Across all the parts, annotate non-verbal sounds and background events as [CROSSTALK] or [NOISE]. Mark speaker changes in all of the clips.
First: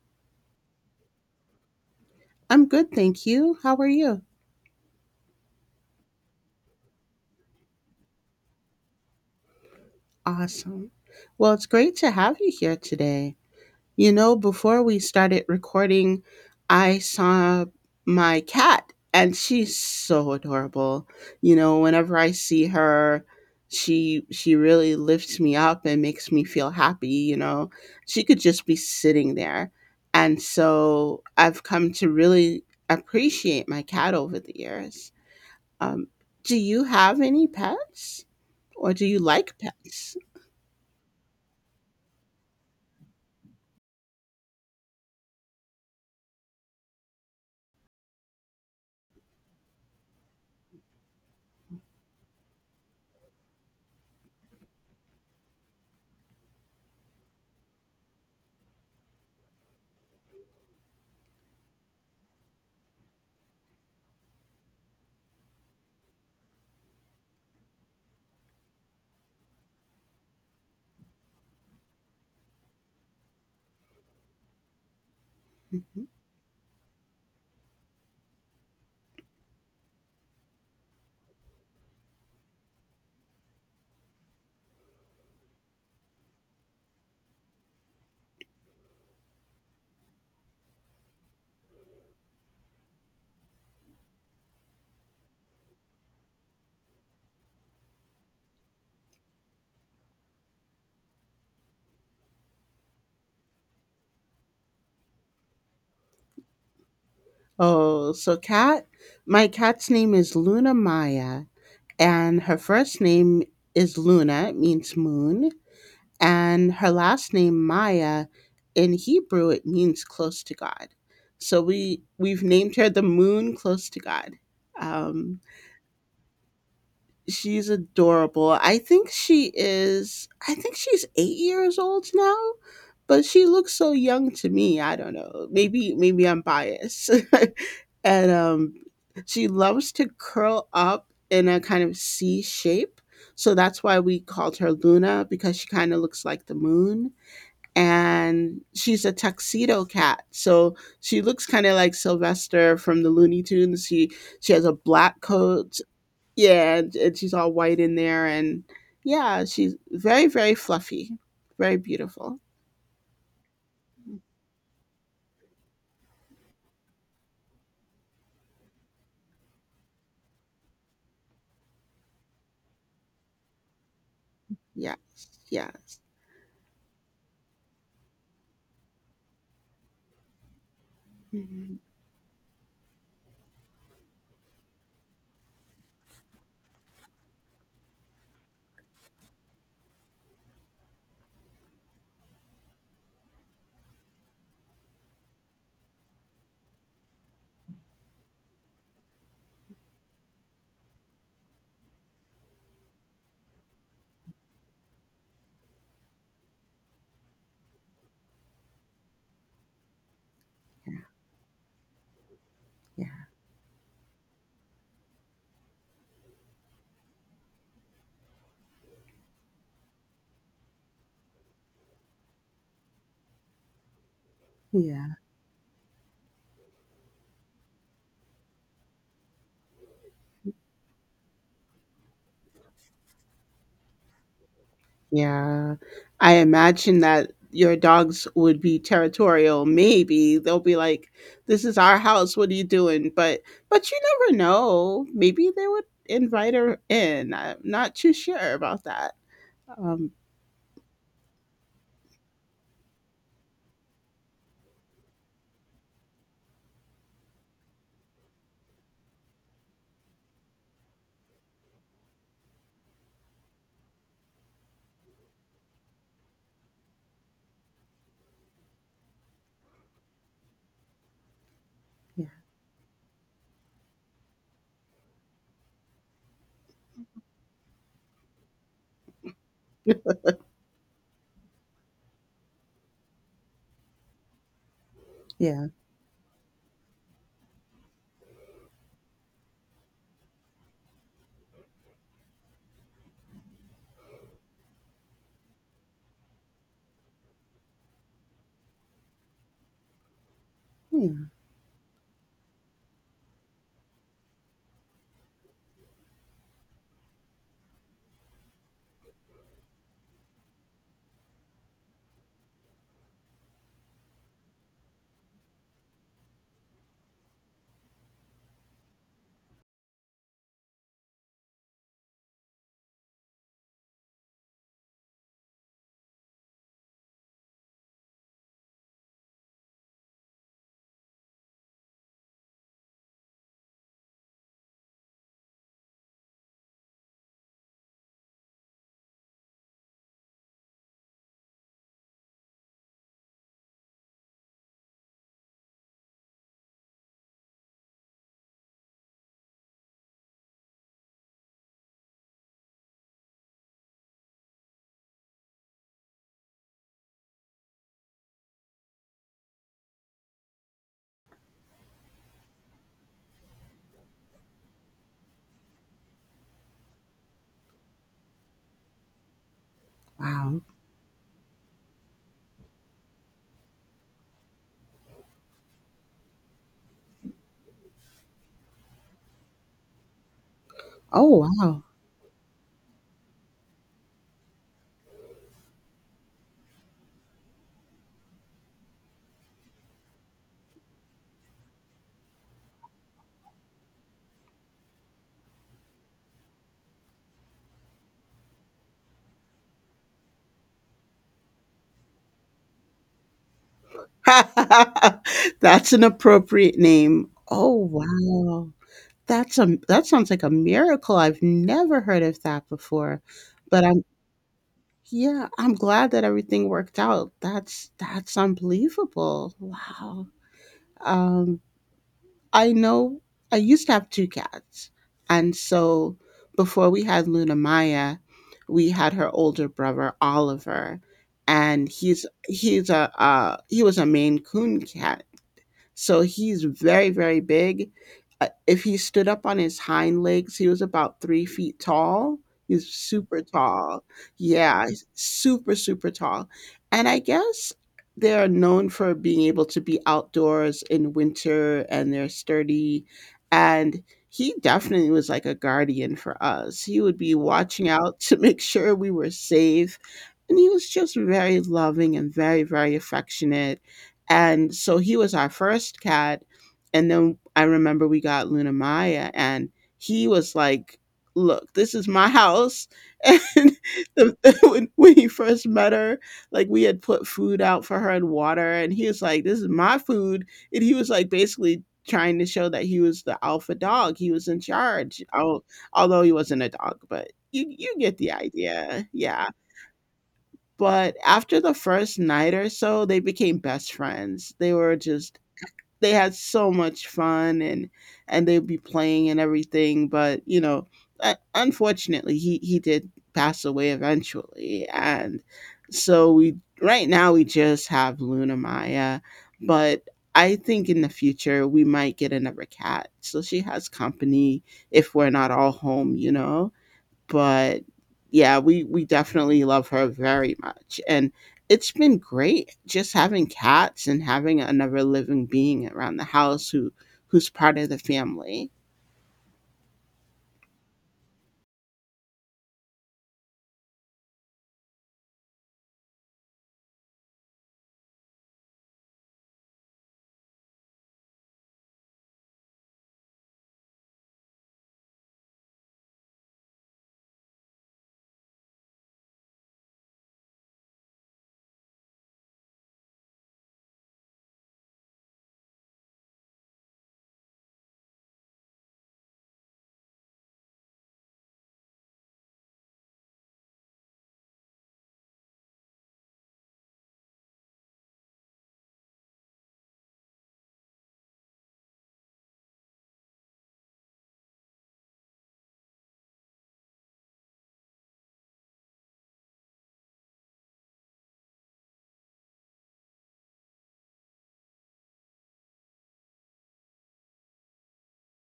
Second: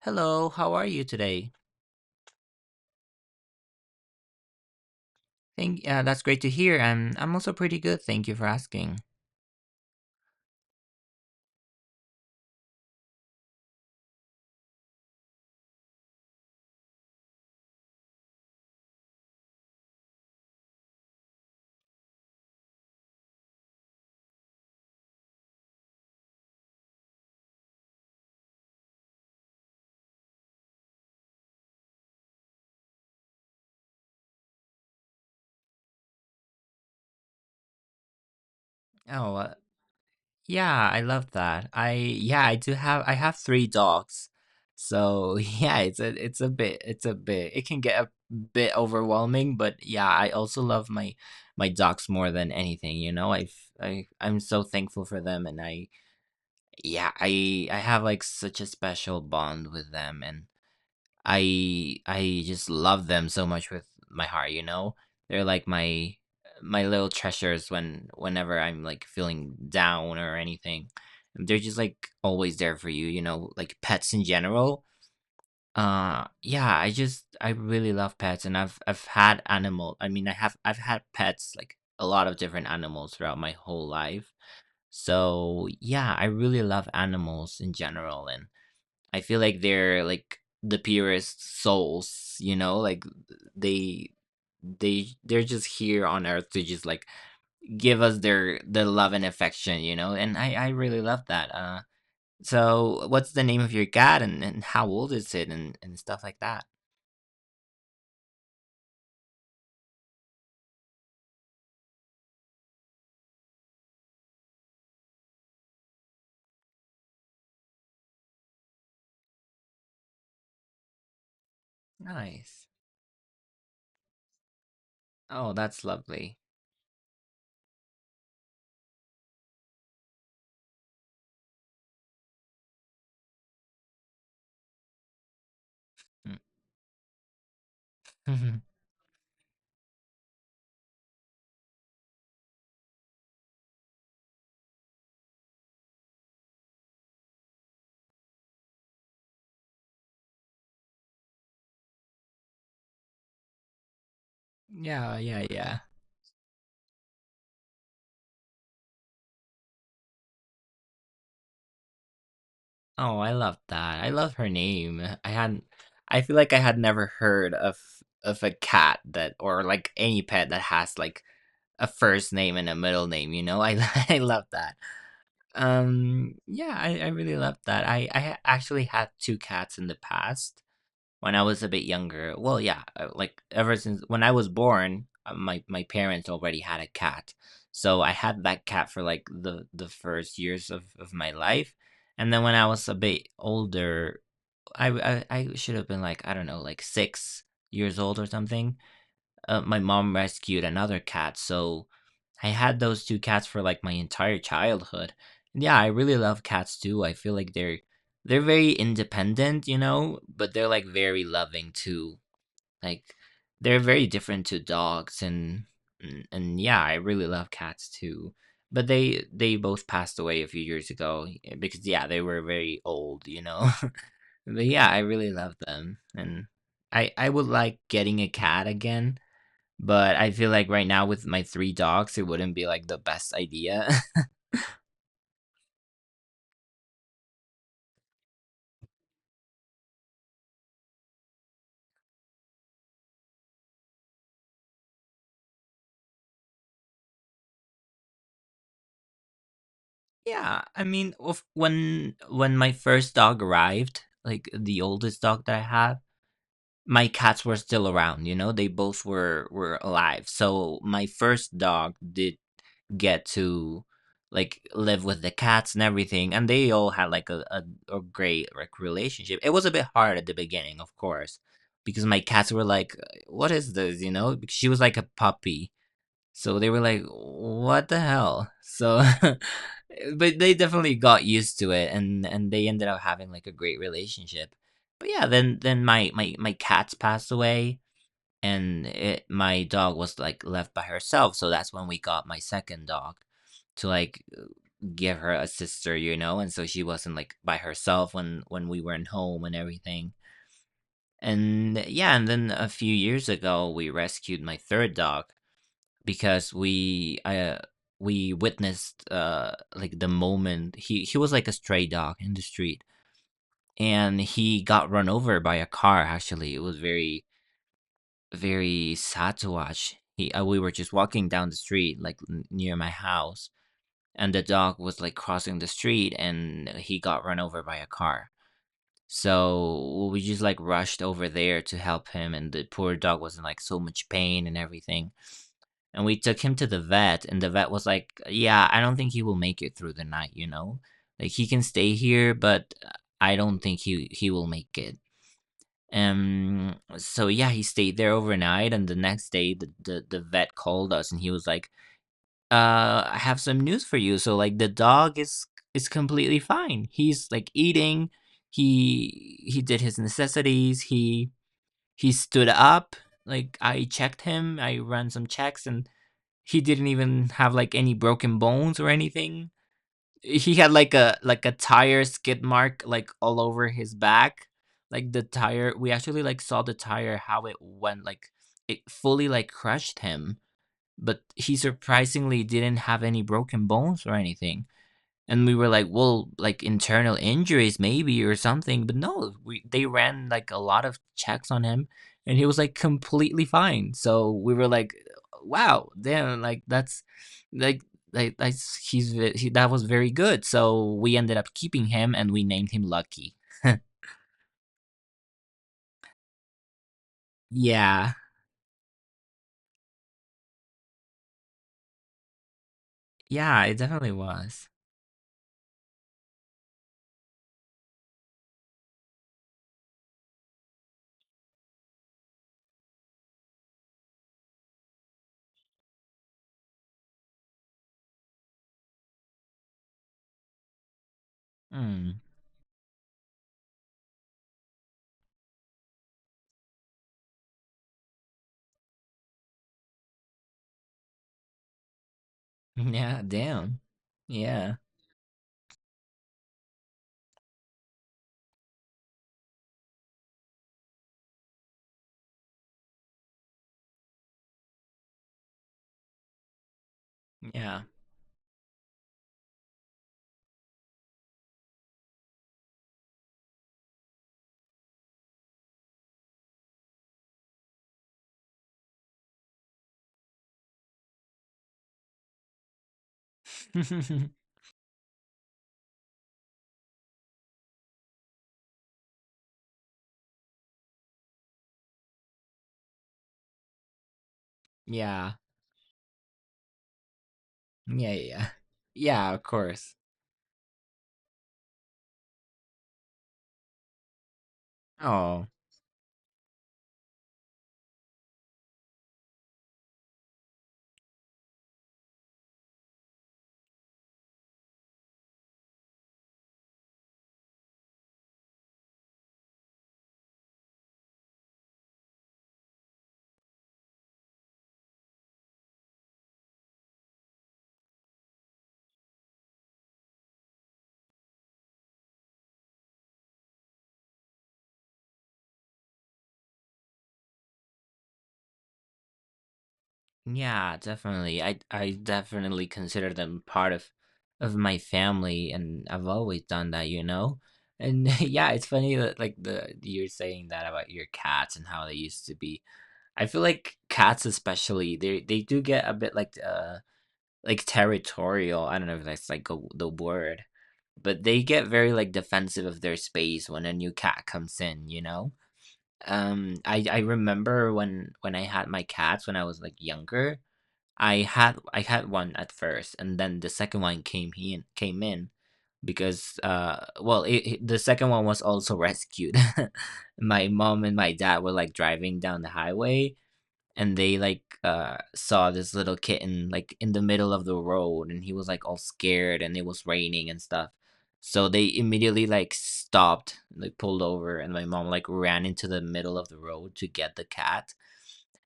Speaker 1: Hello, how are you today?
Speaker 2: I'm good, thank you. How are you?
Speaker 1: That's great to hear. I'm also pretty good. Thank you for asking.
Speaker 2: Awesome. Well, it's great to have you here today. You know, before we started recording, I saw my cat and she's so adorable. You know, whenever I see her, she really lifts me up and makes me feel happy. She could just be sitting there. And so I've come to really appreciate my cat over the years. Um, do you have any pets or do you
Speaker 1: Oh,
Speaker 2: like pets?
Speaker 1: yeah, I love that. I Yeah, I have three dogs. So, [LAUGHS] yeah, it can get a bit overwhelming, but yeah, I also love my dogs more than anything, you know? I'm so thankful for them, and I yeah, I have, like, such a special bond with them, and I just love them so much with my heart, you know? They're like my little treasures whenever I'm, like, feeling down or anything. They're just, like, always there for you, like pets in general.
Speaker 2: Mhm.
Speaker 1: Yeah, I really love pets, and I've had animal I mean, I've had pets, like, a lot of different animals throughout my whole life. So yeah, I really love animals in general, and I feel like they're like the purest souls, you know, like they they're just here on earth to just, like, give us the love and affection, you know. And I really love that. So what's the name of your cat, and how old is it, and stuff like that.
Speaker 2: Oh, so cat, my cat's name is Luna Maya, and her first name is Luna, it means moon, and her last name Maya in Hebrew it means close to God. So we've
Speaker 1: Nice.
Speaker 2: named her the moon close to God. Um,
Speaker 1: Oh, that's lovely.
Speaker 2: she's adorable. I think she's 8 years old now, but she looks so young to me. I don't know. Maybe I'm biased. [LAUGHS] and
Speaker 1: Mm.
Speaker 2: um she loves to curl up in a kind of C shape. So that's why we called her Luna because she kind of looks like the moon. And she's a tuxedo cat. So she looks kind of like Sylvester from the Looney Tunes. She has
Speaker 1: [LAUGHS]
Speaker 2: a
Speaker 1: Yeah,
Speaker 2: black
Speaker 1: yeah, yeah.
Speaker 2: coat, yeah, and she's all white in there, and yeah, she's very very fluffy, very beautiful.
Speaker 1: Oh, I love that. I love her name. I hadn't I feel like I had never heard of a cat that or, like, any pet that has, like, a first name and a middle name you know I [LAUGHS] I love that.
Speaker 2: Yes, yes.
Speaker 1: Yeah, I really love that. I actually had two cats in the past when I was a
Speaker 2: Mhm.
Speaker 1: bit younger. Well, yeah, like, ever since when I was born, my parents already had a cat, so I had that cat for, like, the first years of my life. And then when I was a bit older, I should have been, like, I don't know, like 6 years old or something. My mom rescued another cat, so I had those 2 cats for, like, my entire childhood. Yeah, I really love cats too. I feel like they're very independent, you know, but they're, like, very loving too.
Speaker 2: Yeah,
Speaker 1: Like, they're very different to dogs, and yeah, I really love cats too. But they both passed away a few years ago, because, yeah, they were very old, you know? [LAUGHS] But yeah, I
Speaker 2: yeah,
Speaker 1: really love them, and I would like getting a cat again. But I feel like right now with my 3 dogs, it wouldn't be, like, the best idea. [LAUGHS]
Speaker 2: yeah. I imagine that your dogs would be territorial. Maybe they'll be like, "This is our house. What are you doing?" But you never know. Maybe they would invite her in. I'm not too sure about that. Um,
Speaker 1: Yeah, I mean, of when my first dog arrived, like the oldest dog that I have, my cats were still around, you know, they both were alive. So my first dog did get to, like, live with the cats and everything, and they all had like a great, like, relationship. It was a bit hard at the beginning, of course, because my
Speaker 2: yeah,
Speaker 1: cats were like, "What is this?" You know, because she was like a puppy. So they were like, "What the hell?" So, [LAUGHS] but they definitely got used to it, and they ended up having, like, a great relationship. But yeah, then
Speaker 2: yeah,
Speaker 1: then my cats passed away. My dog was, like, left by herself. So that's when we got my second dog to, like, give her a sister, you know, and so she wasn't, like, by herself when we weren't home and everything.
Speaker 2: yeah.
Speaker 1: And yeah, and then a few years ago we rescued my third dog because we witnessed, like, the moment he was, like, a stray dog in the street, and he got run over by a car. Actually, it was very, very sad to watch. He We were just walking down the street, like, near my house, and the dog was, like, crossing the street, and he got run over by a car, so we just, like, rushed over there to help him, and the poor dog was in, like, so much pain and everything. And we took him to the vet, and the vet was like, "Yeah, I don't think he will make it through the night, you know? Like, he can stay here, but I don't think he will make it." So yeah, he stayed there overnight, and the next day the vet called us, and he was like, I have some news for you. So, like, the dog is completely fine. He's, like, eating, he did his necessities, he stood up. Like, I checked him, I ran some checks, and he didn't even have, like, any broken bones or anything. He had like a tire skid mark, like, all over his back. Like, the tire, we actually, like, saw the tire how it went, like, it fully, like, crushed him, but
Speaker 2: Oh,
Speaker 1: he
Speaker 2: wow.
Speaker 1: surprisingly didn't have any broken bones or anything." And we were like, well, like, internal injuries maybe or something, but no, we they ran, like, a lot of checks on him, and he was, like, completely fine. So we were like, wow, damn, like, that's, like like, that's he's ve- he, that was very good. So we ended up keeping him, and we named him Lucky.
Speaker 2: [LAUGHS] That's an appropriate name. Oh,
Speaker 1: Yeah.
Speaker 2: wow. That sounds like a miracle. I've never heard of that before.
Speaker 1: Yeah, it
Speaker 2: But I'm
Speaker 1: definitely was.
Speaker 2: yeah, I'm glad that everything worked out. That's unbelievable. Wow. Um I know I used to have two cats. And so before we had Luna Maya, we had her older brother Oliver and
Speaker 1: Mm.
Speaker 2: he was a Maine Coon cat so he's very, very big. If he stood up on his hind legs, he was about 3 feet tall.
Speaker 1: [LAUGHS]
Speaker 2: He's
Speaker 1: Yeah,
Speaker 2: super
Speaker 1: damn.
Speaker 2: tall.
Speaker 1: Yeah.
Speaker 2: Yeah, he's super, super tall. And I guess they're known for being able to be outdoors in winter and they're sturdy. And he definitely was like a guardian for us. He would be
Speaker 1: Yeah.
Speaker 2: watching out [LAUGHS] to make sure we were safe. And he was just very loving and very, very affectionate and so he was our first cat. And then I remember we got Luna Maya, and he was like, "Look, this is my house." [LAUGHS] And the,
Speaker 1: [LAUGHS]
Speaker 2: [LAUGHS] when he first met her, like we had put food out for her and water, and he was like, "This is my food." And he was like, basically trying to show that he was the alpha dog, he was in charge.
Speaker 1: Yeah.
Speaker 2: Oh, although he wasn't a dog, but you
Speaker 1: Yeah,
Speaker 2: get the
Speaker 1: yeah.
Speaker 2: idea.
Speaker 1: Yeah, of
Speaker 2: Yeah.
Speaker 1: course.
Speaker 2: But after the first night or so, they became best friends. They were just
Speaker 1: Oh.
Speaker 2: they had so much fun and they'd be playing and everything, but unfortunately, he did pass away eventually. And so we right now we just have Luna Maya, but I think in the future we might get another cat. So she has company if we're not all home. But yeah, we definitely love her very much, and it's been great just having cats and having another living being around the house who's part of the family.
Speaker 1: Yeah, definitely. I definitely consider them part of my family, and I've always done that, you know. And [LAUGHS] yeah, it's funny that, like, the you're saying that about your cats and how they used to be. I feel like cats, especially, they do get a bit, like, like, territorial. I don't know if that's like the word, but they get very, like, defensive of their space when a new cat comes in, you know. I remember when I had my cats when I was, like, younger. I had one at first, and then the second one came in because well, the second one was also rescued. [LAUGHS] My mom and my dad were, like, driving down the highway, and they, like, saw this little kitten, like, in the middle of the road, and he was, like, all scared, and it was raining and stuff. So they immediately, like, stopped, like, pulled over, and my mom, like, ran into the middle of the road to get the cat,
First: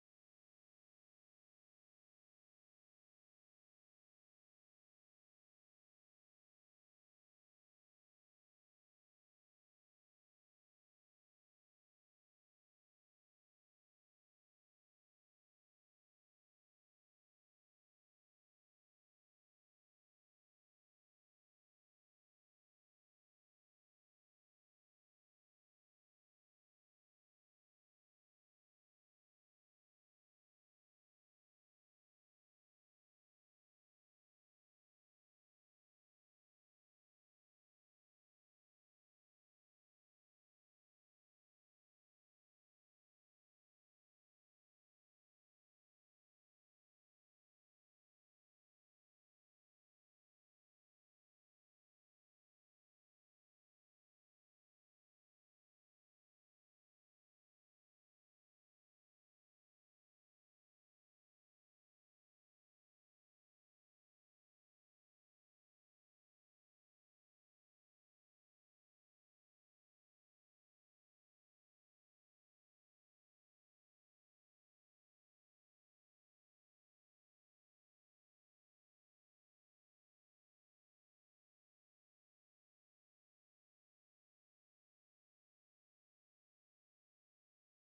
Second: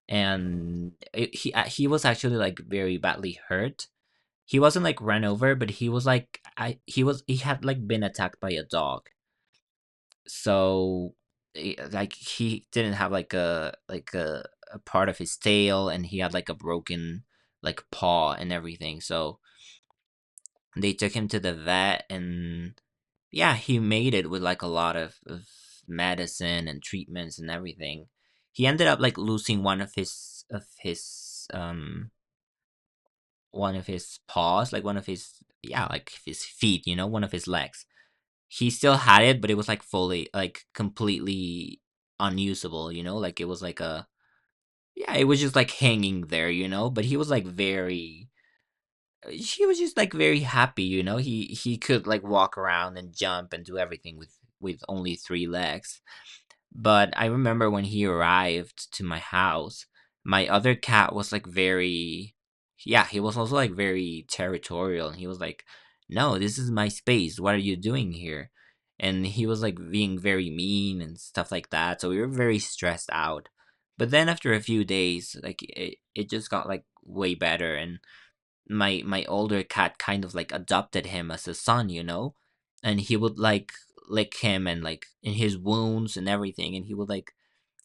Speaker 1: and he was actually, like, very badly hurt. He wasn't, like, run over, but he was, like, I he was he had, like, been attacked by a dog. So like, he didn't have like a part of his tail, and he had, like, a broken, like, paw and everything. So they took him to the vet, and yeah, he made it with, like, a lot of medicine and treatments and everything. He ended up, like, losing one of his one of his paws, like, one of his, yeah, like, his feet, you know, one of his legs. He still had it, but it was, like, fully, like, completely unusable, you know, like, it was like a yeah, it was just, like, hanging there, you know, but he was like very he was just, like, very happy, you know. He could, like, walk around and jump and do everything with only three legs. But I remember when he arrived to my house, my other cat was like yeah, he was also, like, very territorial. And he was like, no, this is my space. What are you doing here? And he was, like, being very mean and stuff like that. So we were very stressed out. But then after a few days, like, it just got, like, way better. And my older cat kind of, like, adopted him as a son, you know, and he would like lick him and, like, in his wounds and everything, and he would, like,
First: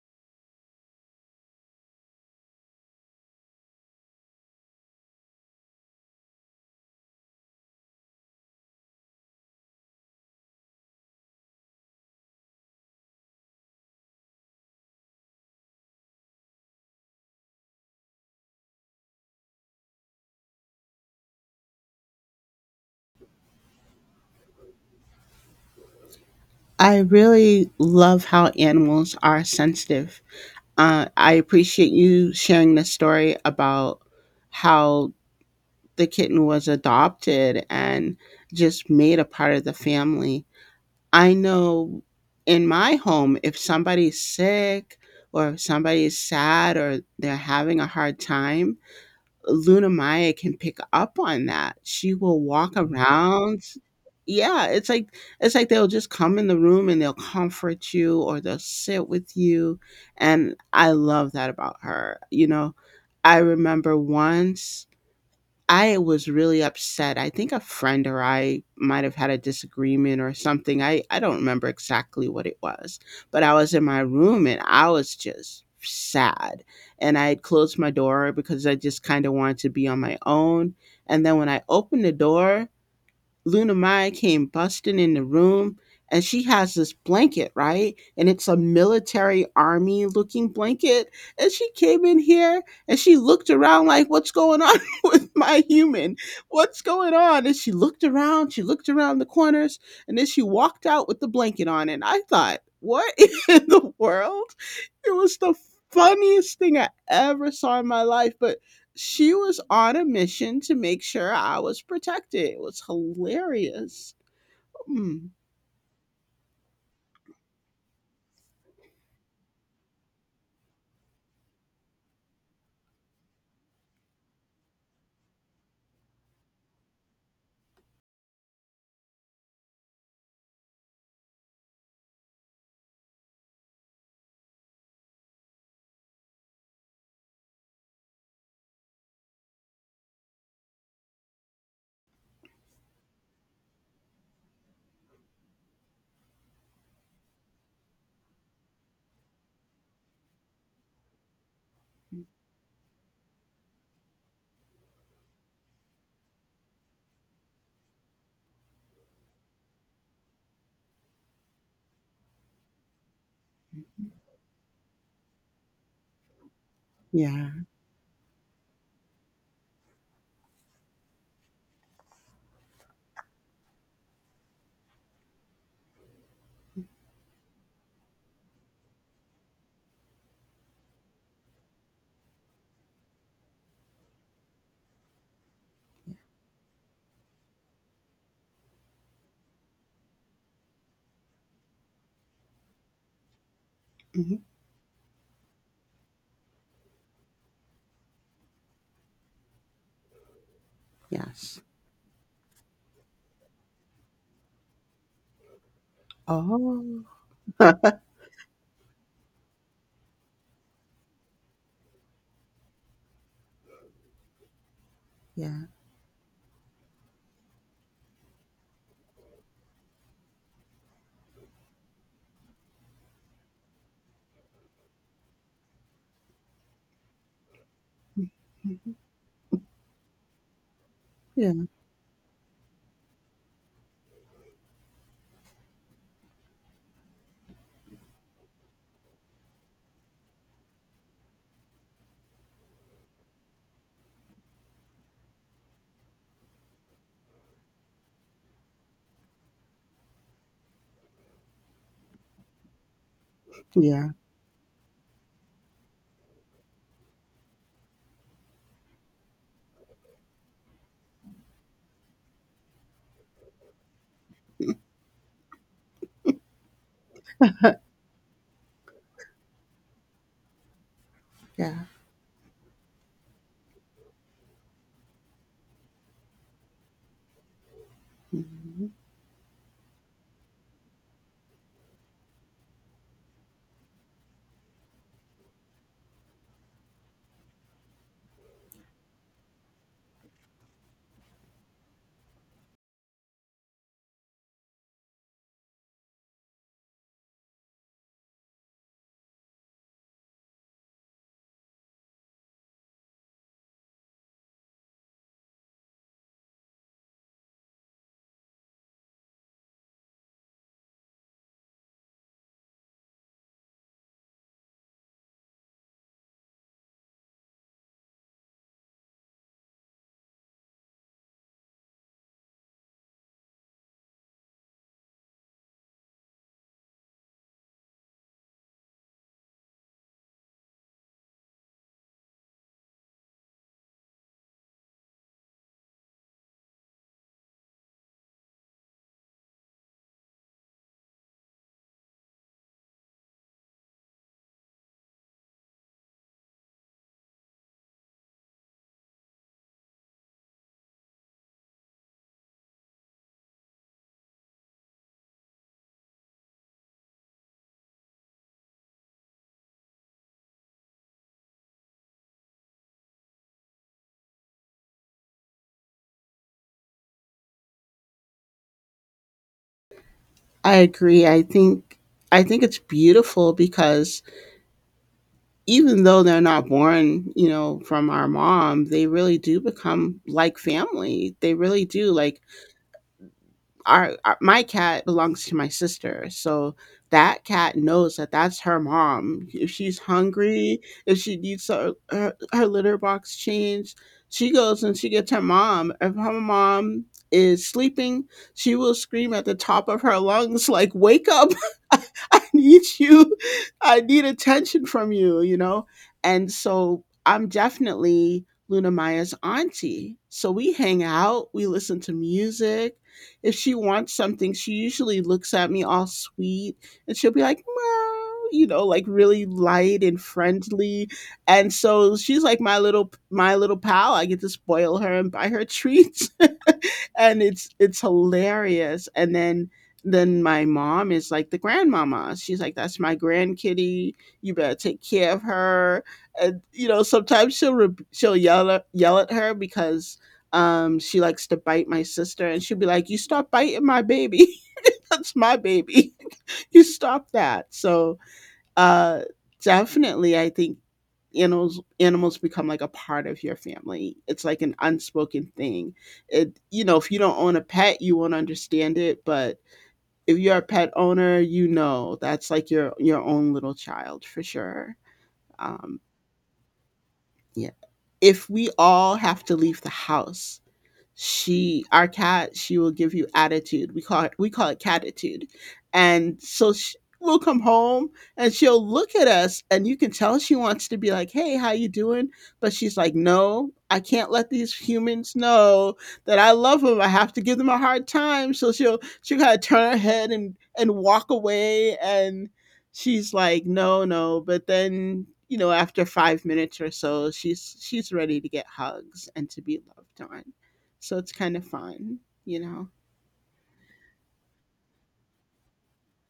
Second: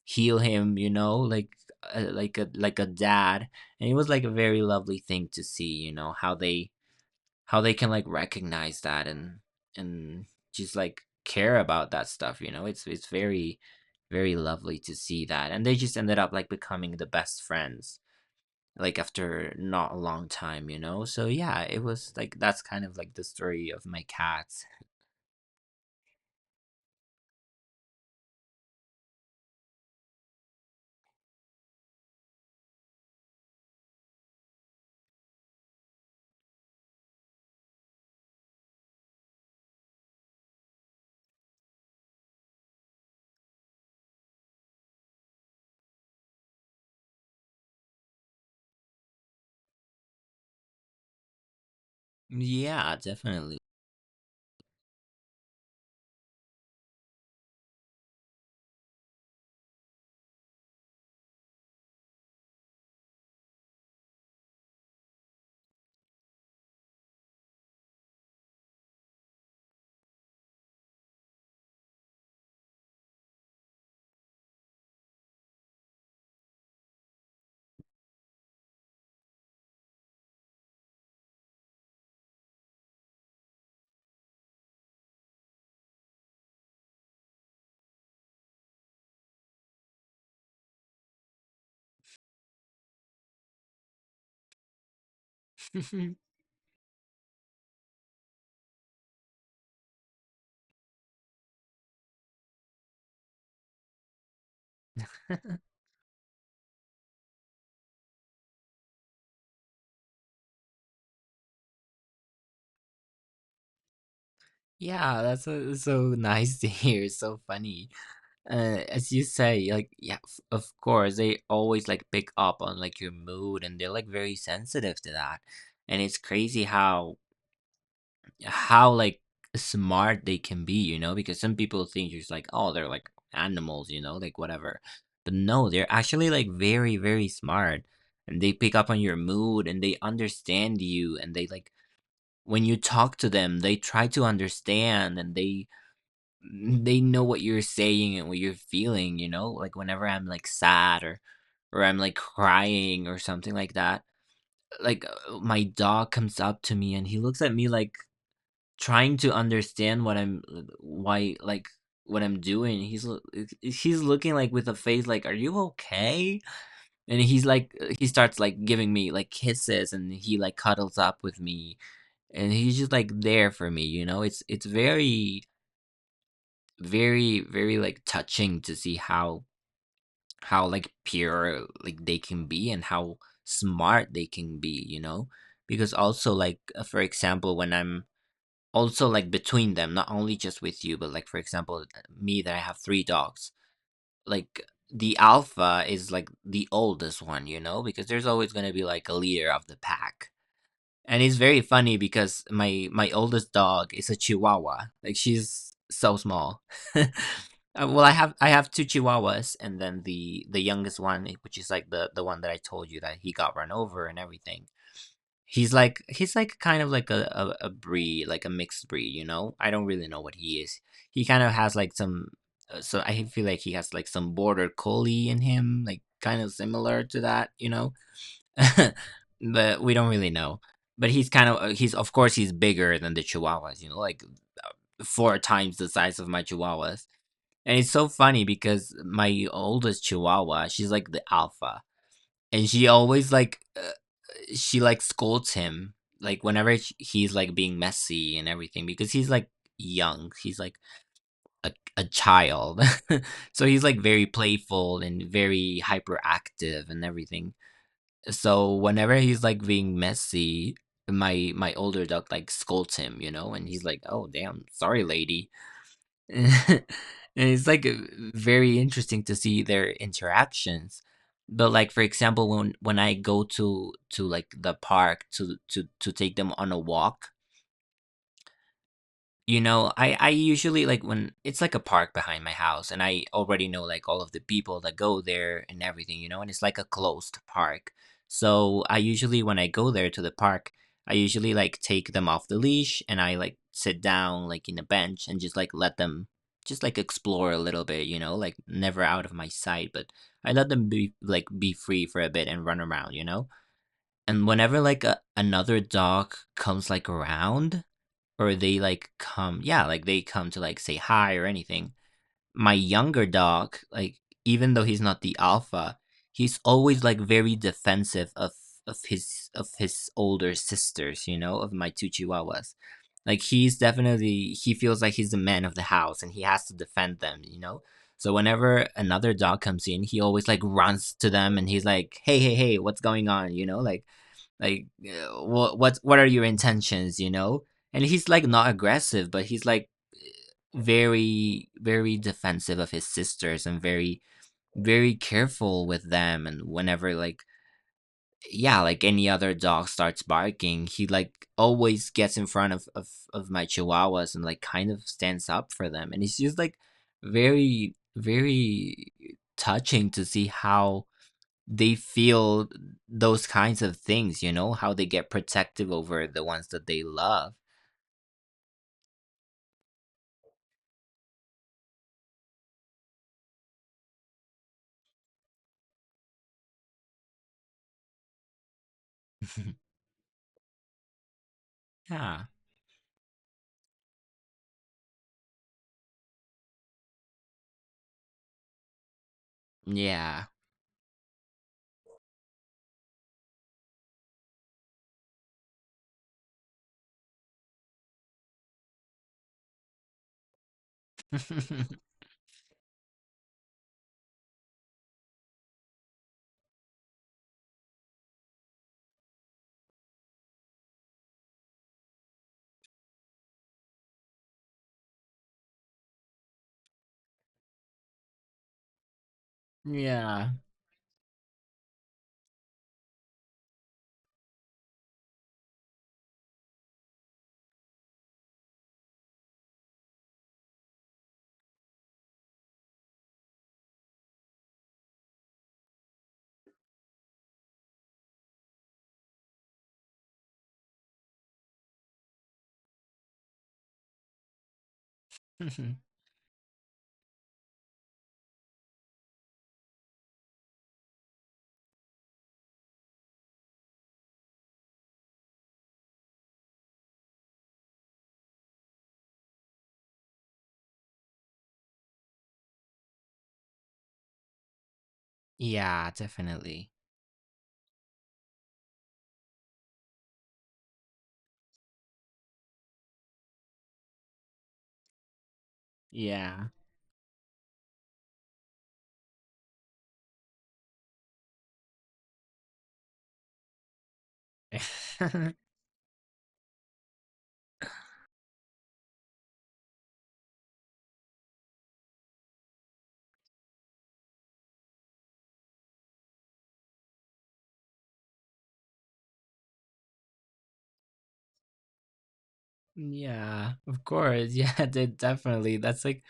Speaker 1: heal him, you know, like, like a dad. And it was, like, a very lovely thing to see, you know, how they can, like, recognize that, and and just, like, care about that stuff, you know. It's very, very lovely to see that, and they just ended up, like, becoming the best friends, like, after not a long time, you know? So yeah, it was like, that's kind of, like, the story of my cats.
Speaker 2: I really love how animals are sensitive. I appreciate you sharing the story about how the kitten was adopted and just made a part of the family. I know in my home, if somebody's sick or if somebody's sad or they're having a hard time, Luna Maya can pick up on that. She will walk
Speaker 1: Yeah, definitely.
Speaker 2: around. Yeah, it's like they'll just come in the room and they'll comfort you or they'll sit with you. And I love that about her. You know, I remember once I was really upset. I think a friend or I might have had a disagreement or something. I don't remember exactly what it was, but I was in my room and I was just sad. And I had closed my door because I just kind of wanted to be on my own. And then when I opened the door, Luna Maya came busting in the room and she has this blanket, right? And it's a military army looking blanket. And she came in here and she looked around like, what's going on [LAUGHS] with my human?
Speaker 1: [LAUGHS]
Speaker 2: What's going on? And she looked around the corners, and then she walked out with the blanket on. And I thought, what [LAUGHS] in the world? It was the funniest thing I ever saw in my life, but she was on a mission to make sure I was protected. It was hilarious.
Speaker 1: Yeah,
Speaker 2: Mm,
Speaker 1: that's, so nice to hear. So funny. As you say, like, yeah, of course they always like pick up on like your mood, and they're like very sensitive to that. And it's crazy how like smart they can be, you know, because some people think you're just like, oh, they're like animals, you know, like whatever. But no, they're actually like very, very smart. And they pick up on your mood and they understand you and they like when you talk to them, they try to understand and they they know what you're saying and what you're feeling, you know? Like whenever I'm like sad or I'm like crying or something like that. Like my dog comes up to me and he looks at me like trying to understand what I'm, why like, what I'm doing. He's looking like with a face like, "Are you okay?" And he's
Speaker 2: yeah.
Speaker 1: like he starts like giving me like kisses and he like cuddles up with me and he's just like there for me, you know? It's very very like touching to see how like pure like they can be and how smart they can be, you know? Because also like for example, when I'm also, like, between them, not only just with you, but, like, for example, me that I have 3 dogs,
Speaker 2: Mhm.
Speaker 1: like, the alpha is, like, the oldest one, you know, because there's always gonna be, like, a leader of the pack. And it's
Speaker 2: Yes.
Speaker 1: very funny because my oldest dog is a chihuahua, like, she's so small. [LAUGHS]
Speaker 2: Oh. [LAUGHS]
Speaker 1: Well, I have 2 chihuahuas, and then the youngest one, which is, like, the one that I told you that he got run over and everything.
Speaker 2: Yeah.
Speaker 1: He's like kind of like a breed, like a mixed breed, you know? I don't really know what he is. He kind of has like some so I feel like he has like some border collie in him, like kind of similar to that, you know? [LAUGHS] But we don't really know. But he's kind of
Speaker 2: Yeah.
Speaker 1: he's, of course, he's bigger than the chihuahuas, you know, like four times the size of my chihuahuas. And it's so funny because my oldest chihuahua, she's like the alpha, and she always like she like scolds him like whenever he's like being messy and everything because he's like young, he's like a, a child, [LAUGHS] so he's like
Speaker 2: Yeah.
Speaker 1: very playful and very hyperactive and everything. So whenever he's like being messy, my older duck like scolds him, you know, and he's like, "Oh damn, sorry, lady." [LAUGHS] And it's like very interesting to see their interactions. But
Speaker 2: Yeah.
Speaker 1: like, for example, when I go to like the park to to take them on a walk, you know, I usually like when it's like a park behind my house and I already know like all of the people that go there and everything, you know, and it's like a closed park. So I usually, when I go there to the park, I usually like take them off the leash and I like sit down like in a bench and just like let them just like explore a little bit, you know, like never out of my sight, but I let them be like be free for a bit and run around, you know? And whenever like another dog comes like around, or they like come, yeah, like they come to like say hi or anything, my younger dog, like, even though he's not the alpha, he's always like very defensive of of his older sisters, you know, of my two chihuahuas. Like, he's definitely, he feels like he's the man of the house and he has to defend them, you know. So whenever another dog comes in, he always like runs to them and he's like, "Hey, hey, hey, what's going on, you know, like, what what are your intentions?" You know? And he's like not aggressive, but he's like very, very defensive of his sisters and very, very careful with them. And whenever like, yeah, like any other dog starts barking, he like always gets in front of of my chihuahuas and like kind of stands up for them. And it's just like very, very touching to see how they feel those kinds of things, you know, how they get protective over the ones that they love.
Speaker 2: I agree. I think it's beautiful because even though they're not born, from our mom, they really do
Speaker 1: [LAUGHS]
Speaker 2: become like family. They really do. Like
Speaker 1: yeah.
Speaker 2: our my cat belongs to my sister, so that cat knows that that's her mom. If she's
Speaker 1: Yeah.
Speaker 2: hungry, if she needs her litter box changed, she goes and she gets her mom. If her mom is sleeping, she will scream at the top of her lungs, like, wake up, [LAUGHS] i
Speaker 1: [LAUGHS]
Speaker 2: I need you, I need attention from you, you know and so I'm definitely Luna Maya's auntie, so we hang out, we listen to music. If she wants something, she usually looks at me all sweet and she'll be like, "Meow," like really light and
Speaker 1: yeah.
Speaker 2: friendly. And so she's like my little pal. I get to spoil her and buy her treats. [LAUGHS] And it's hilarious. And then my mom is like the grandmama. She's like, "That's my grandkitty. You better take care of her." And sometimes she'll she'll yell at her because she likes to bite my sister, and she'll be like, "You stop biting my baby. [LAUGHS] That's my
Speaker 1: [LAUGHS]
Speaker 2: baby. [LAUGHS] You stop that." So, uh, definitely, I think animals become like a part of your family. It's like an unspoken thing. If you don't own a pet, you won't understand it, but if you're a pet owner, you know that's like your own little child for sure. Um,
Speaker 1: yeah, definitely.
Speaker 2: yeah. If we all have to leave the house, she, our cat, she will give you attitude, we call it catitude, and
Speaker 1: Yeah.
Speaker 2: so we'll come home and she'll look at us, and you can tell she wants to be like, "Hey, how you doing?" But she's like, "No, I can't let these humans
Speaker 1: [LAUGHS]
Speaker 2: know that I love them. I have to give them a hard time." So she'll kind of turn her head and walk away, and she's like, "No, no," but then after 5 minutes or so she's ready to get hugs and to be loved on, so it's kind of fun, you know?
Speaker 1: yeah, of course. Yeah, [LAUGHS] definitely. That's like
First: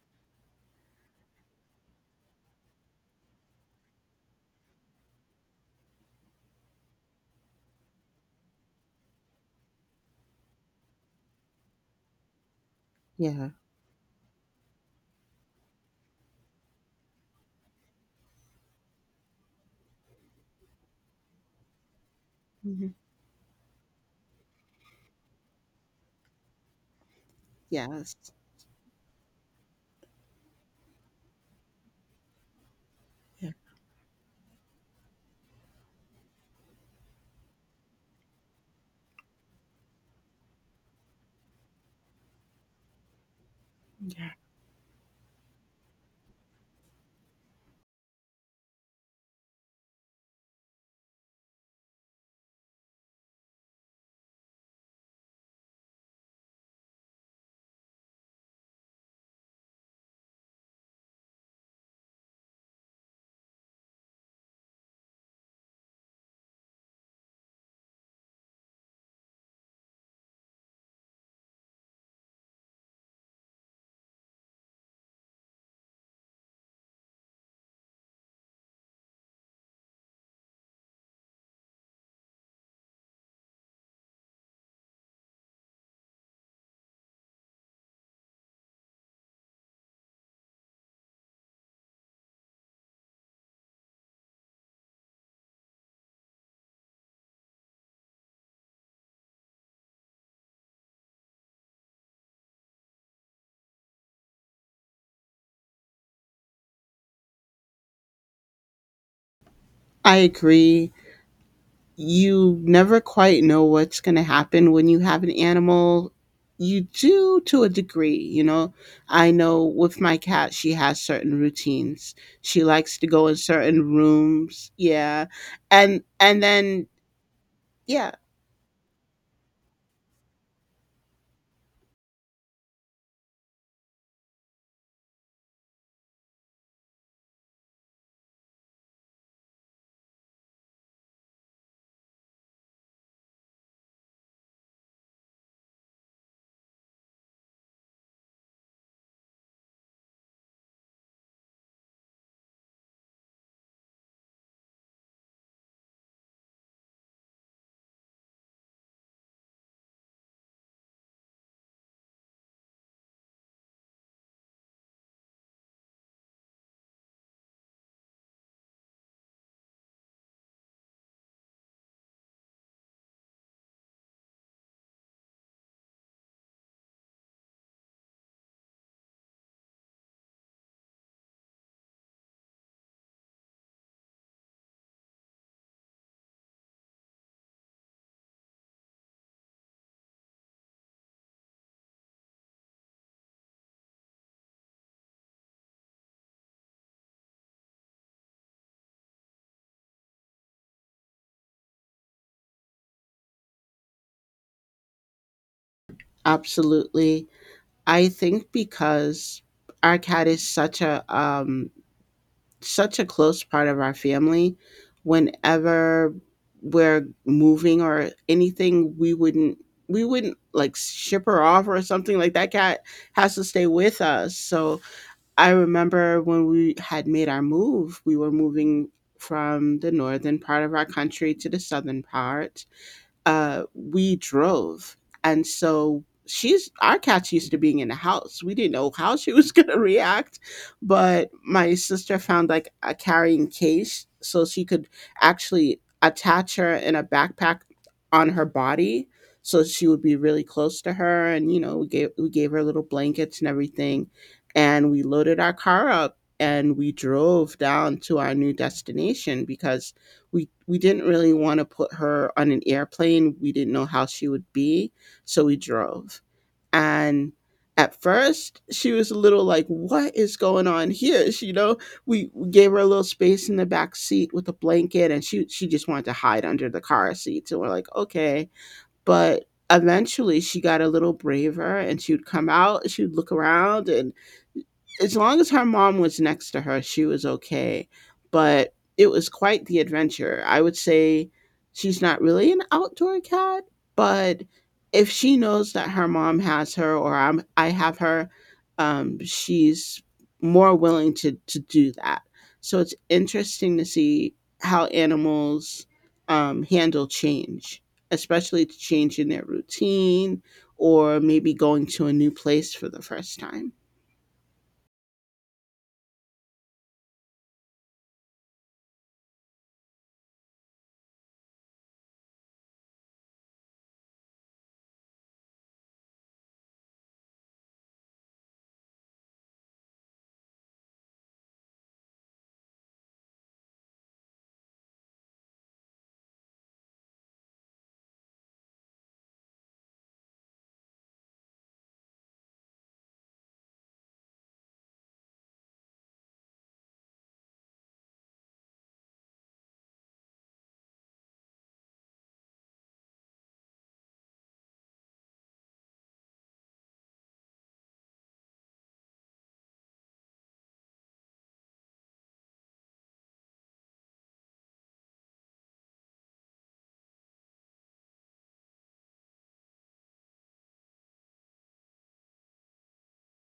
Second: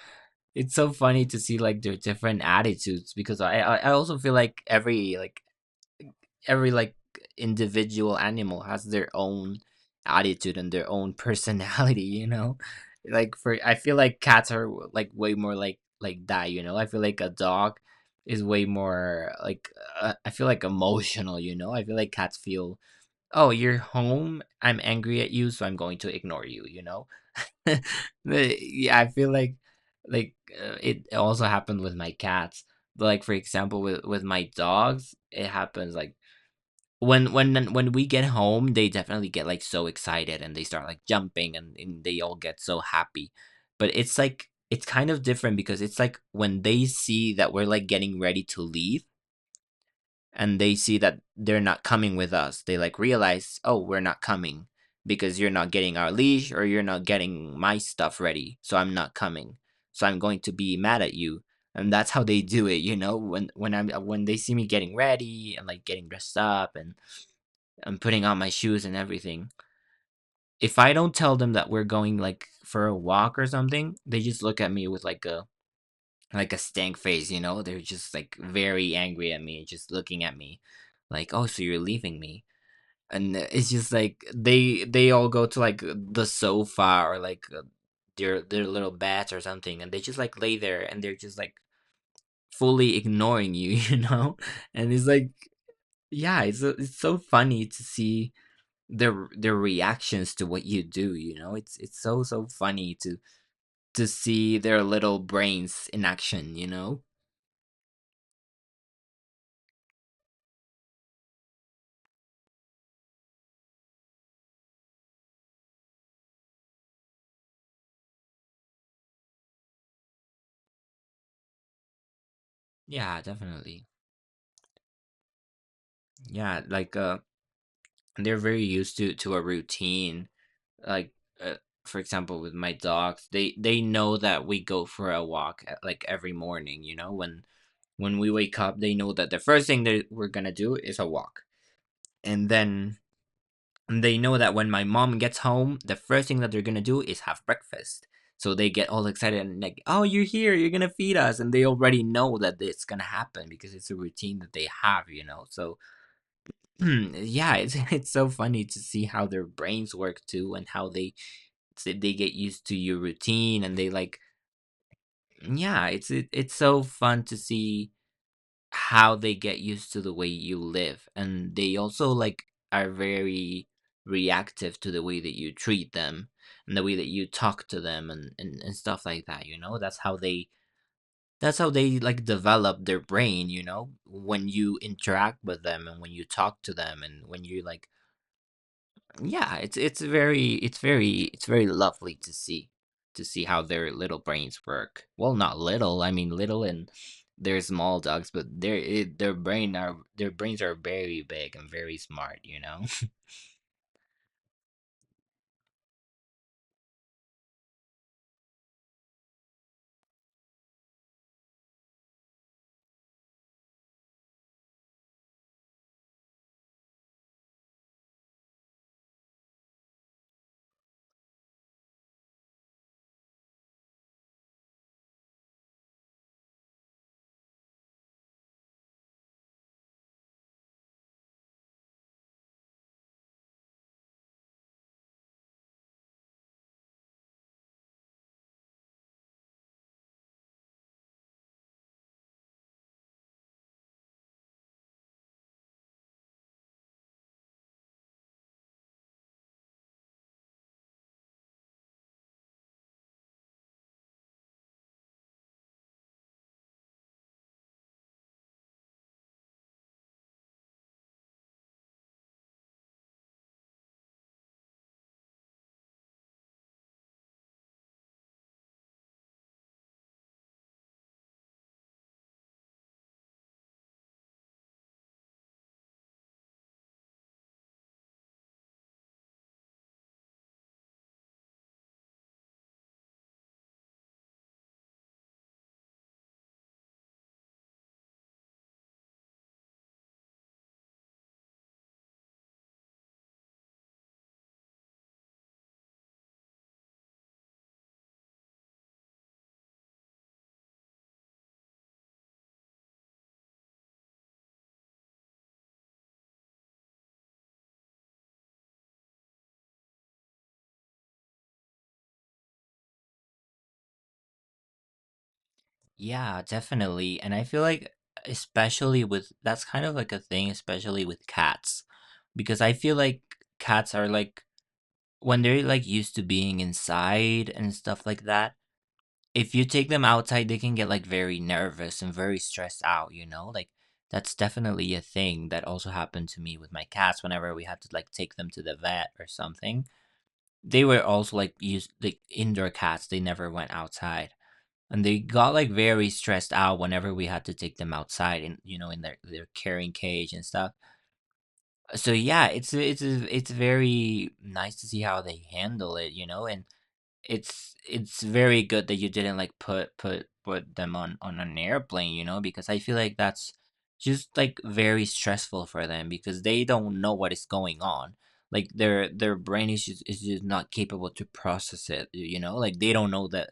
Speaker 1: it's so funny to see like their different attitudes because I also feel like every like every like individual animal has their own attitude and their own [LAUGHS] personality, you know. [LAUGHS] like,
Speaker 2: Yeah.
Speaker 1: for, I feel like cats are like way more like that, you know. I feel like a dog is way more like I feel like emotional, you know. I feel like cats feel,
Speaker 2: Mhm.
Speaker 1: "Oh, you're home, I'm angry at you, so I'm going to ignore you," you know. [LAUGHS]
Speaker 2: Yes.
Speaker 1: But, yeah, I feel like it also happened with my cats, but like for
Speaker 2: Yeah.
Speaker 1: example with my dogs it happens like when when we get home they definitely get like so excited and they start like jumping and they all get so happy. But it's like it's kind of different because it's like when they see that we're like getting ready to leave and they see that they're not coming with us, they like realize, oh, we're not coming because you're not getting our leash or you're not getting my stuff ready, so I'm not coming, so I'm going to be mad at you. And that's how they do it, you know, when I'm when they see me getting ready and like getting dressed up and I'm putting on my shoes and everything. If I don't tell them that we're going like for a walk or something, they just look at me with like a stank face, you know? They're just like very angry at me, just looking at me like, "Oh, so you're leaving me." And it's just like they all go to like the sofa or like their little beds or something and they just like lay there and they're just like fully ignoring you, [LAUGHS] you know? And it's like yeah, it's so funny to see their reactions to what you do, you know. It's so so funny to see their little brains in action, you know.
Speaker 2: I agree. You never quite know what's going to happen when you have an animal. You do to a degree. I know with my cat, she has certain routines. She likes to
Speaker 1: Yeah,
Speaker 2: go in
Speaker 1: definitely.
Speaker 2: certain rooms. Yeah. And
Speaker 1: Yeah,
Speaker 2: then
Speaker 1: like
Speaker 2: yeah,
Speaker 1: they're very used to a routine, like uh, for example with my dogs, they know that we go for a walk, like every morning, you know, when we wake up, they know that the first thing that we're gonna do is a walk. And then and they know that when my mom gets home, the first thing that they're gonna do is have breakfast. So they get all excited and like, "Oh, you're here! You're gonna feed us!" And they already know that it's gonna happen because it's a routine that they have, you know. So [CLEARS THROAT] yeah, it's [LAUGHS] it's so funny to see how their brains work too, and how they get used to your routine and they like. Yeah, it's it's so fun to see how they get used to the way you live, and they also like are very reactive to the way that you treat them and the way that you talk to them and stuff like that, you know. That's how they that's how they like develop their brain, you know, when you interact with them and when you talk to them and when you like, yeah, it's very it's very it's very lovely to see how their little brains work. Well, not little. I mean, little and they're small dogs, but their brain are their brains are very big and very smart. You know.
Speaker 2: absolutely. I think because our cat is such a close part of our family. Whenever we're moving or anything, we wouldn't like ship her off or something, like that cat has to stay with us. So I remember when we had made our move, we were moving from the northern part of our country to the southern part. We drove. And so she's our cat's used to being in the house. We didn't know how she was [LAUGHS] going to react, but my sister found like a carrying case so she could actually attach her in a backpack on her body so she would be really close to her, and we gave her little blankets and everything, and we loaded our car up and we drove down to our new destination because we didn't really want to put her on an airplane. We didn't know how she would be, so we drove. And at first, she was a little like, "What is going on here?" [LAUGHS] She, you know, we gave her a little space in the back seat with a blanket, and she just wanted to hide under the car seat. So we're like, "Okay," but eventually she got a little braver and she would come out, she would look around, and as long as her mom was next to her, she was okay. But it was quite the adventure. I would say she's not really an outdoor cat, but if she knows that her mom has her or I have her, she's more willing to do that. So it's interesting to see how animals handle change, especially to change in their routine or maybe going to a new place for the first time.
Speaker 1: [LAUGHS] yeah, definitely. And I feel like especially with that's kind of like a thing, especially with cats, because I feel like cats are like when they're like used to being inside and stuff like that, if you take them outside, they can get, like, very nervous and very stressed out, you know? Like, that's definitely a thing that also happened to me with my cats whenever we had to, like, take them to the vet or something. They were also, like, used, like, indoor cats, they never went outside, and they got, like, very stressed out whenever we had to take them outside and, you know, in their carrying cage and stuff. So, yeah, it's very nice to see how they handle it, you know, and it's very good that you didn't like put them on an airplane, you know, because I feel like that's just like very stressful for them because they don't know what is going on. Like their brain is just not capable to process it, you know. Like they don't know that,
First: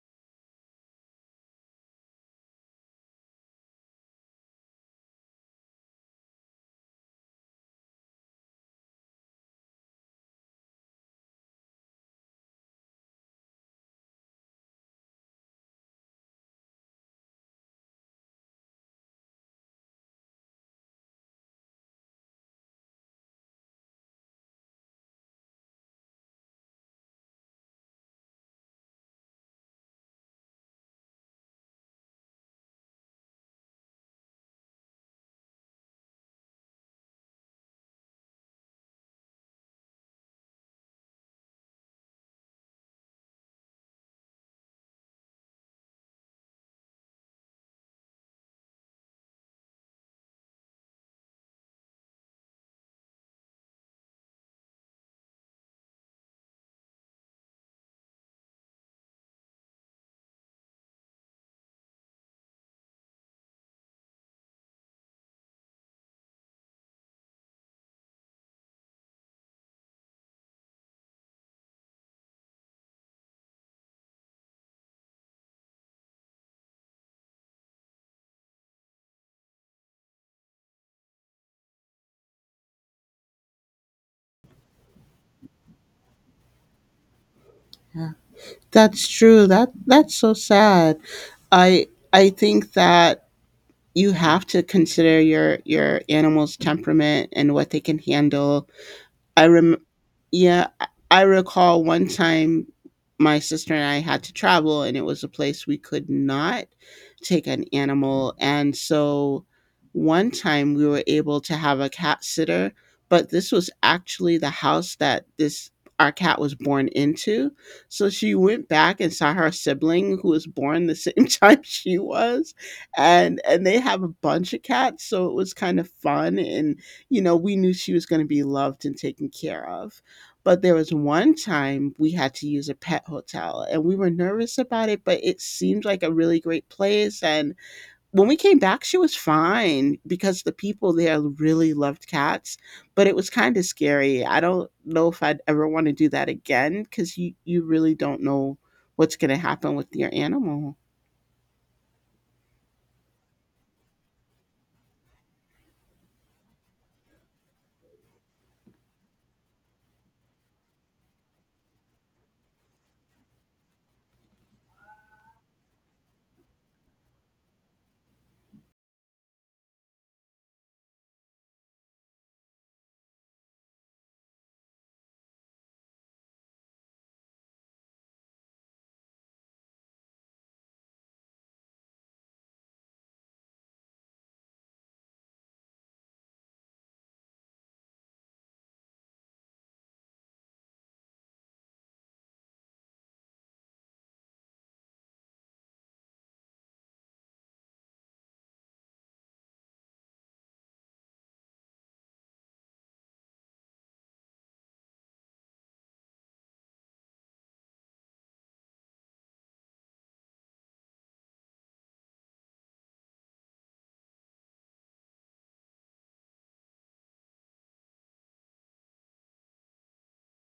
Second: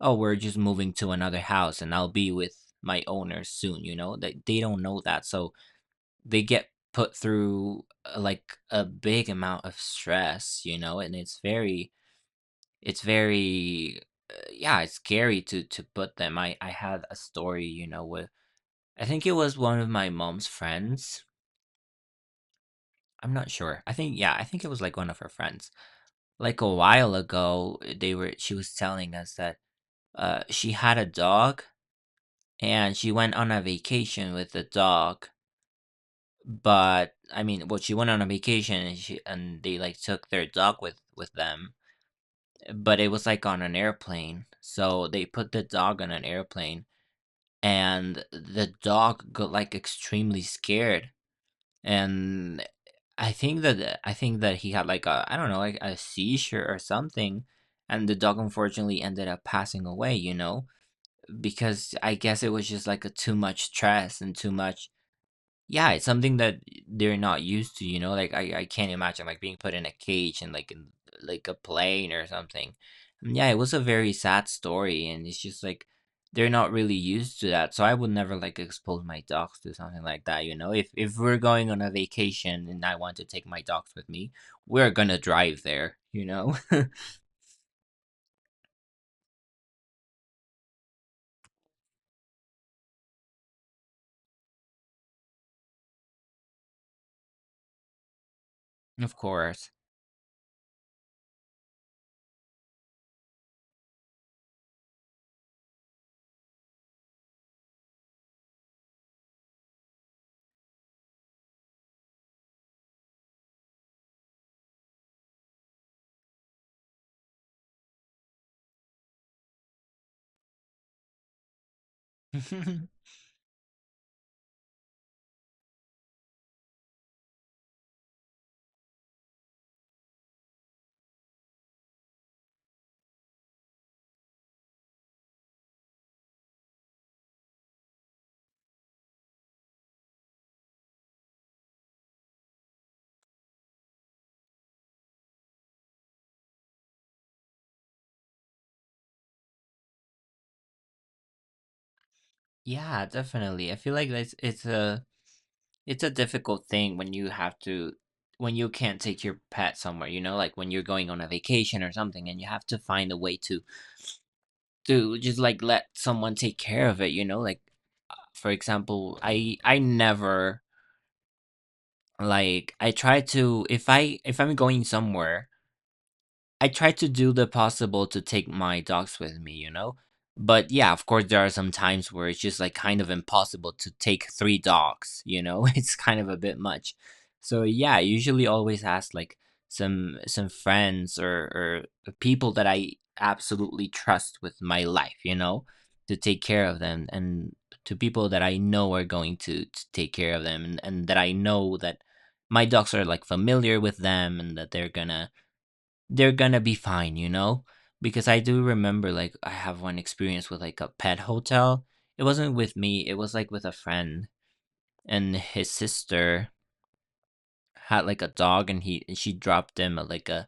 Speaker 1: oh, we're just moving to another house and I'll be with my owner soon, you know. That they don't know that. So they get put through like a big amount of stress, you know, and it's very, it's very, yeah, it's scary to put them. I had a story, you know, with, I think it was one of my mom's friends. I'm not sure. I think, yeah, I think it was like one of her friends. Like a while ago, they were, she was telling us that she had a dog and she went on a vacation with the dog. But I mean, well, she went on a vacation and she, and they like took their dog with them, but it was like on an airplane. So they put the dog on an airplane and the dog got like extremely scared, and I think that he had like a, I don't know, like a seizure or something. And the dog unfortunately ended up passing away, you know, because I guess it was just like a too much stress and too much, yeah, it's something that they're not used to, you know? Like I can't imagine like being put in a cage and like in like a plane or something. And yeah, it was a very sad story, and it's just like they're not really used to that. So I would never like expose my dogs to something like that, you know? If we're going on a vacation and I want to take my dogs with me, we're gonna drive there, you know? [LAUGHS]
Speaker 2: That's true. That's so sad. I think that you have to consider your animal's temperament and what they can handle.
Speaker 1: Of
Speaker 2: I
Speaker 1: course.
Speaker 2: rem Yeah, I recall one time my sister and I had to travel and it was a place we could not take an animal, and so one time we were able to have a cat sitter, but this was actually the house that this our cat was born into. So she went back and saw her sibling who was born the same [LAUGHS] time she was,
Speaker 1: [LAUGHS]
Speaker 2: and they have a bunch of cats, so it was kind of fun, and we knew she was going to be loved and taken care of. But there was one time we had to use a pet hotel and we were nervous about it, but it seemed like a really great place. And when we came back, she was fine because the people there really loved cats, but it was kind of scary. I don't know if I'd ever want to do that again because you really don't know what's going to happen with your animal.
Speaker 1: Yeah, definitely. I feel like it's a it's a difficult thing when you have to, when you can't take your pet somewhere, you know, like when you're going on a vacation or something and you have to find a way to just like let someone take care of it, you know. Like for example, I never, like, I try to, if I'm going somewhere, I try to do the possible to take my dogs with me, you know? But yeah, of course, there are some times where it's just like kind of impossible to take three dogs, you know? [LAUGHS] It's kind of a bit much. So yeah, I usually always ask like some friends or people that I absolutely trust with my life, you know, to take care of them, and to people that I know are going to take care of them, and that I know that my dogs are like familiar with them, and that they're gonna be fine, you know? Because I do remember, like, I have one experience with like a pet hotel. It wasn't with me, it was like with a friend, and his sister had like a dog, and he, she dropped him at like a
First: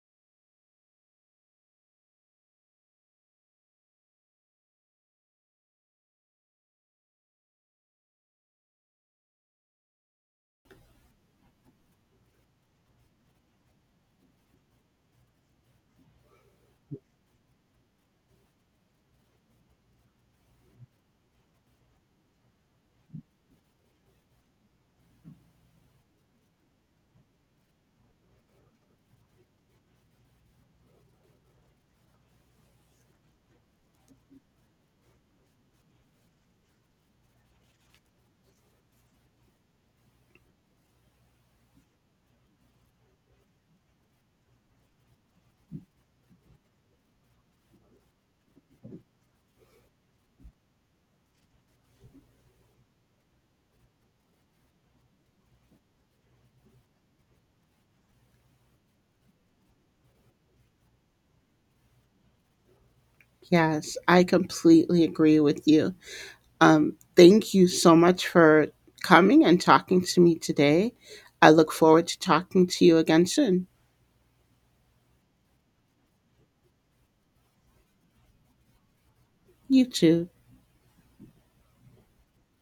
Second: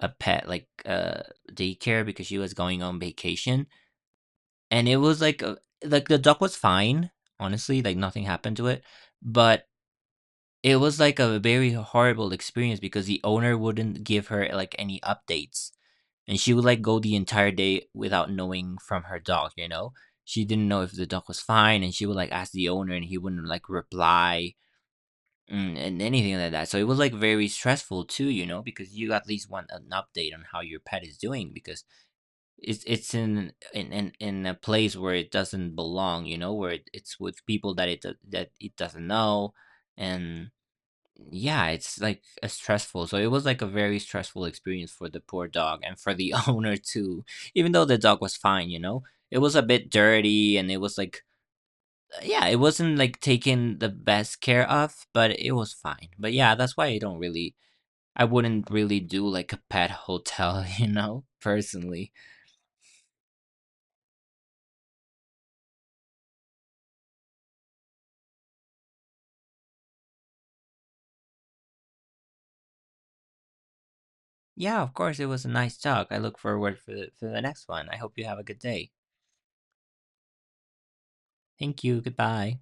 Speaker 1: pet like daycare because she was going on vacation. And it was like a, like the dog was fine, honestly, like nothing happened to it, but it was like a very horrible experience because the owner wouldn't give her like any updates, and she would like go the entire day without knowing from her dog, you know. She didn't know if the dog was fine, and she would like ask the owner and he wouldn't like reply, and anything like that. So it was like very stressful too, you know, because you at least want an update on how your pet is doing because it's in a place where it doesn't belong, you know, where it, it's with people that it that it doesn't know. And yeah, it's like a stressful. So it was like a very stressful experience for the poor dog and for the [LAUGHS] owner too. Even though the dog was fine, you know, it was a bit dirty and it was like, yeah, it wasn't like taken the best care of, but it was fine. But yeah, that's why I don't really, I wouldn't really do like a pet hotel, [LAUGHS] you know, personally.
Speaker 2: Yes, I completely agree with you. Thank you so much for coming and talking to me today. I look forward to talking to you again soon.
Speaker 1: Yeah, of course, it was a nice talk. I look forward for the next one. I hope you have a good day.
Speaker 2: You too.
Speaker 1: Thank you. Goodbye.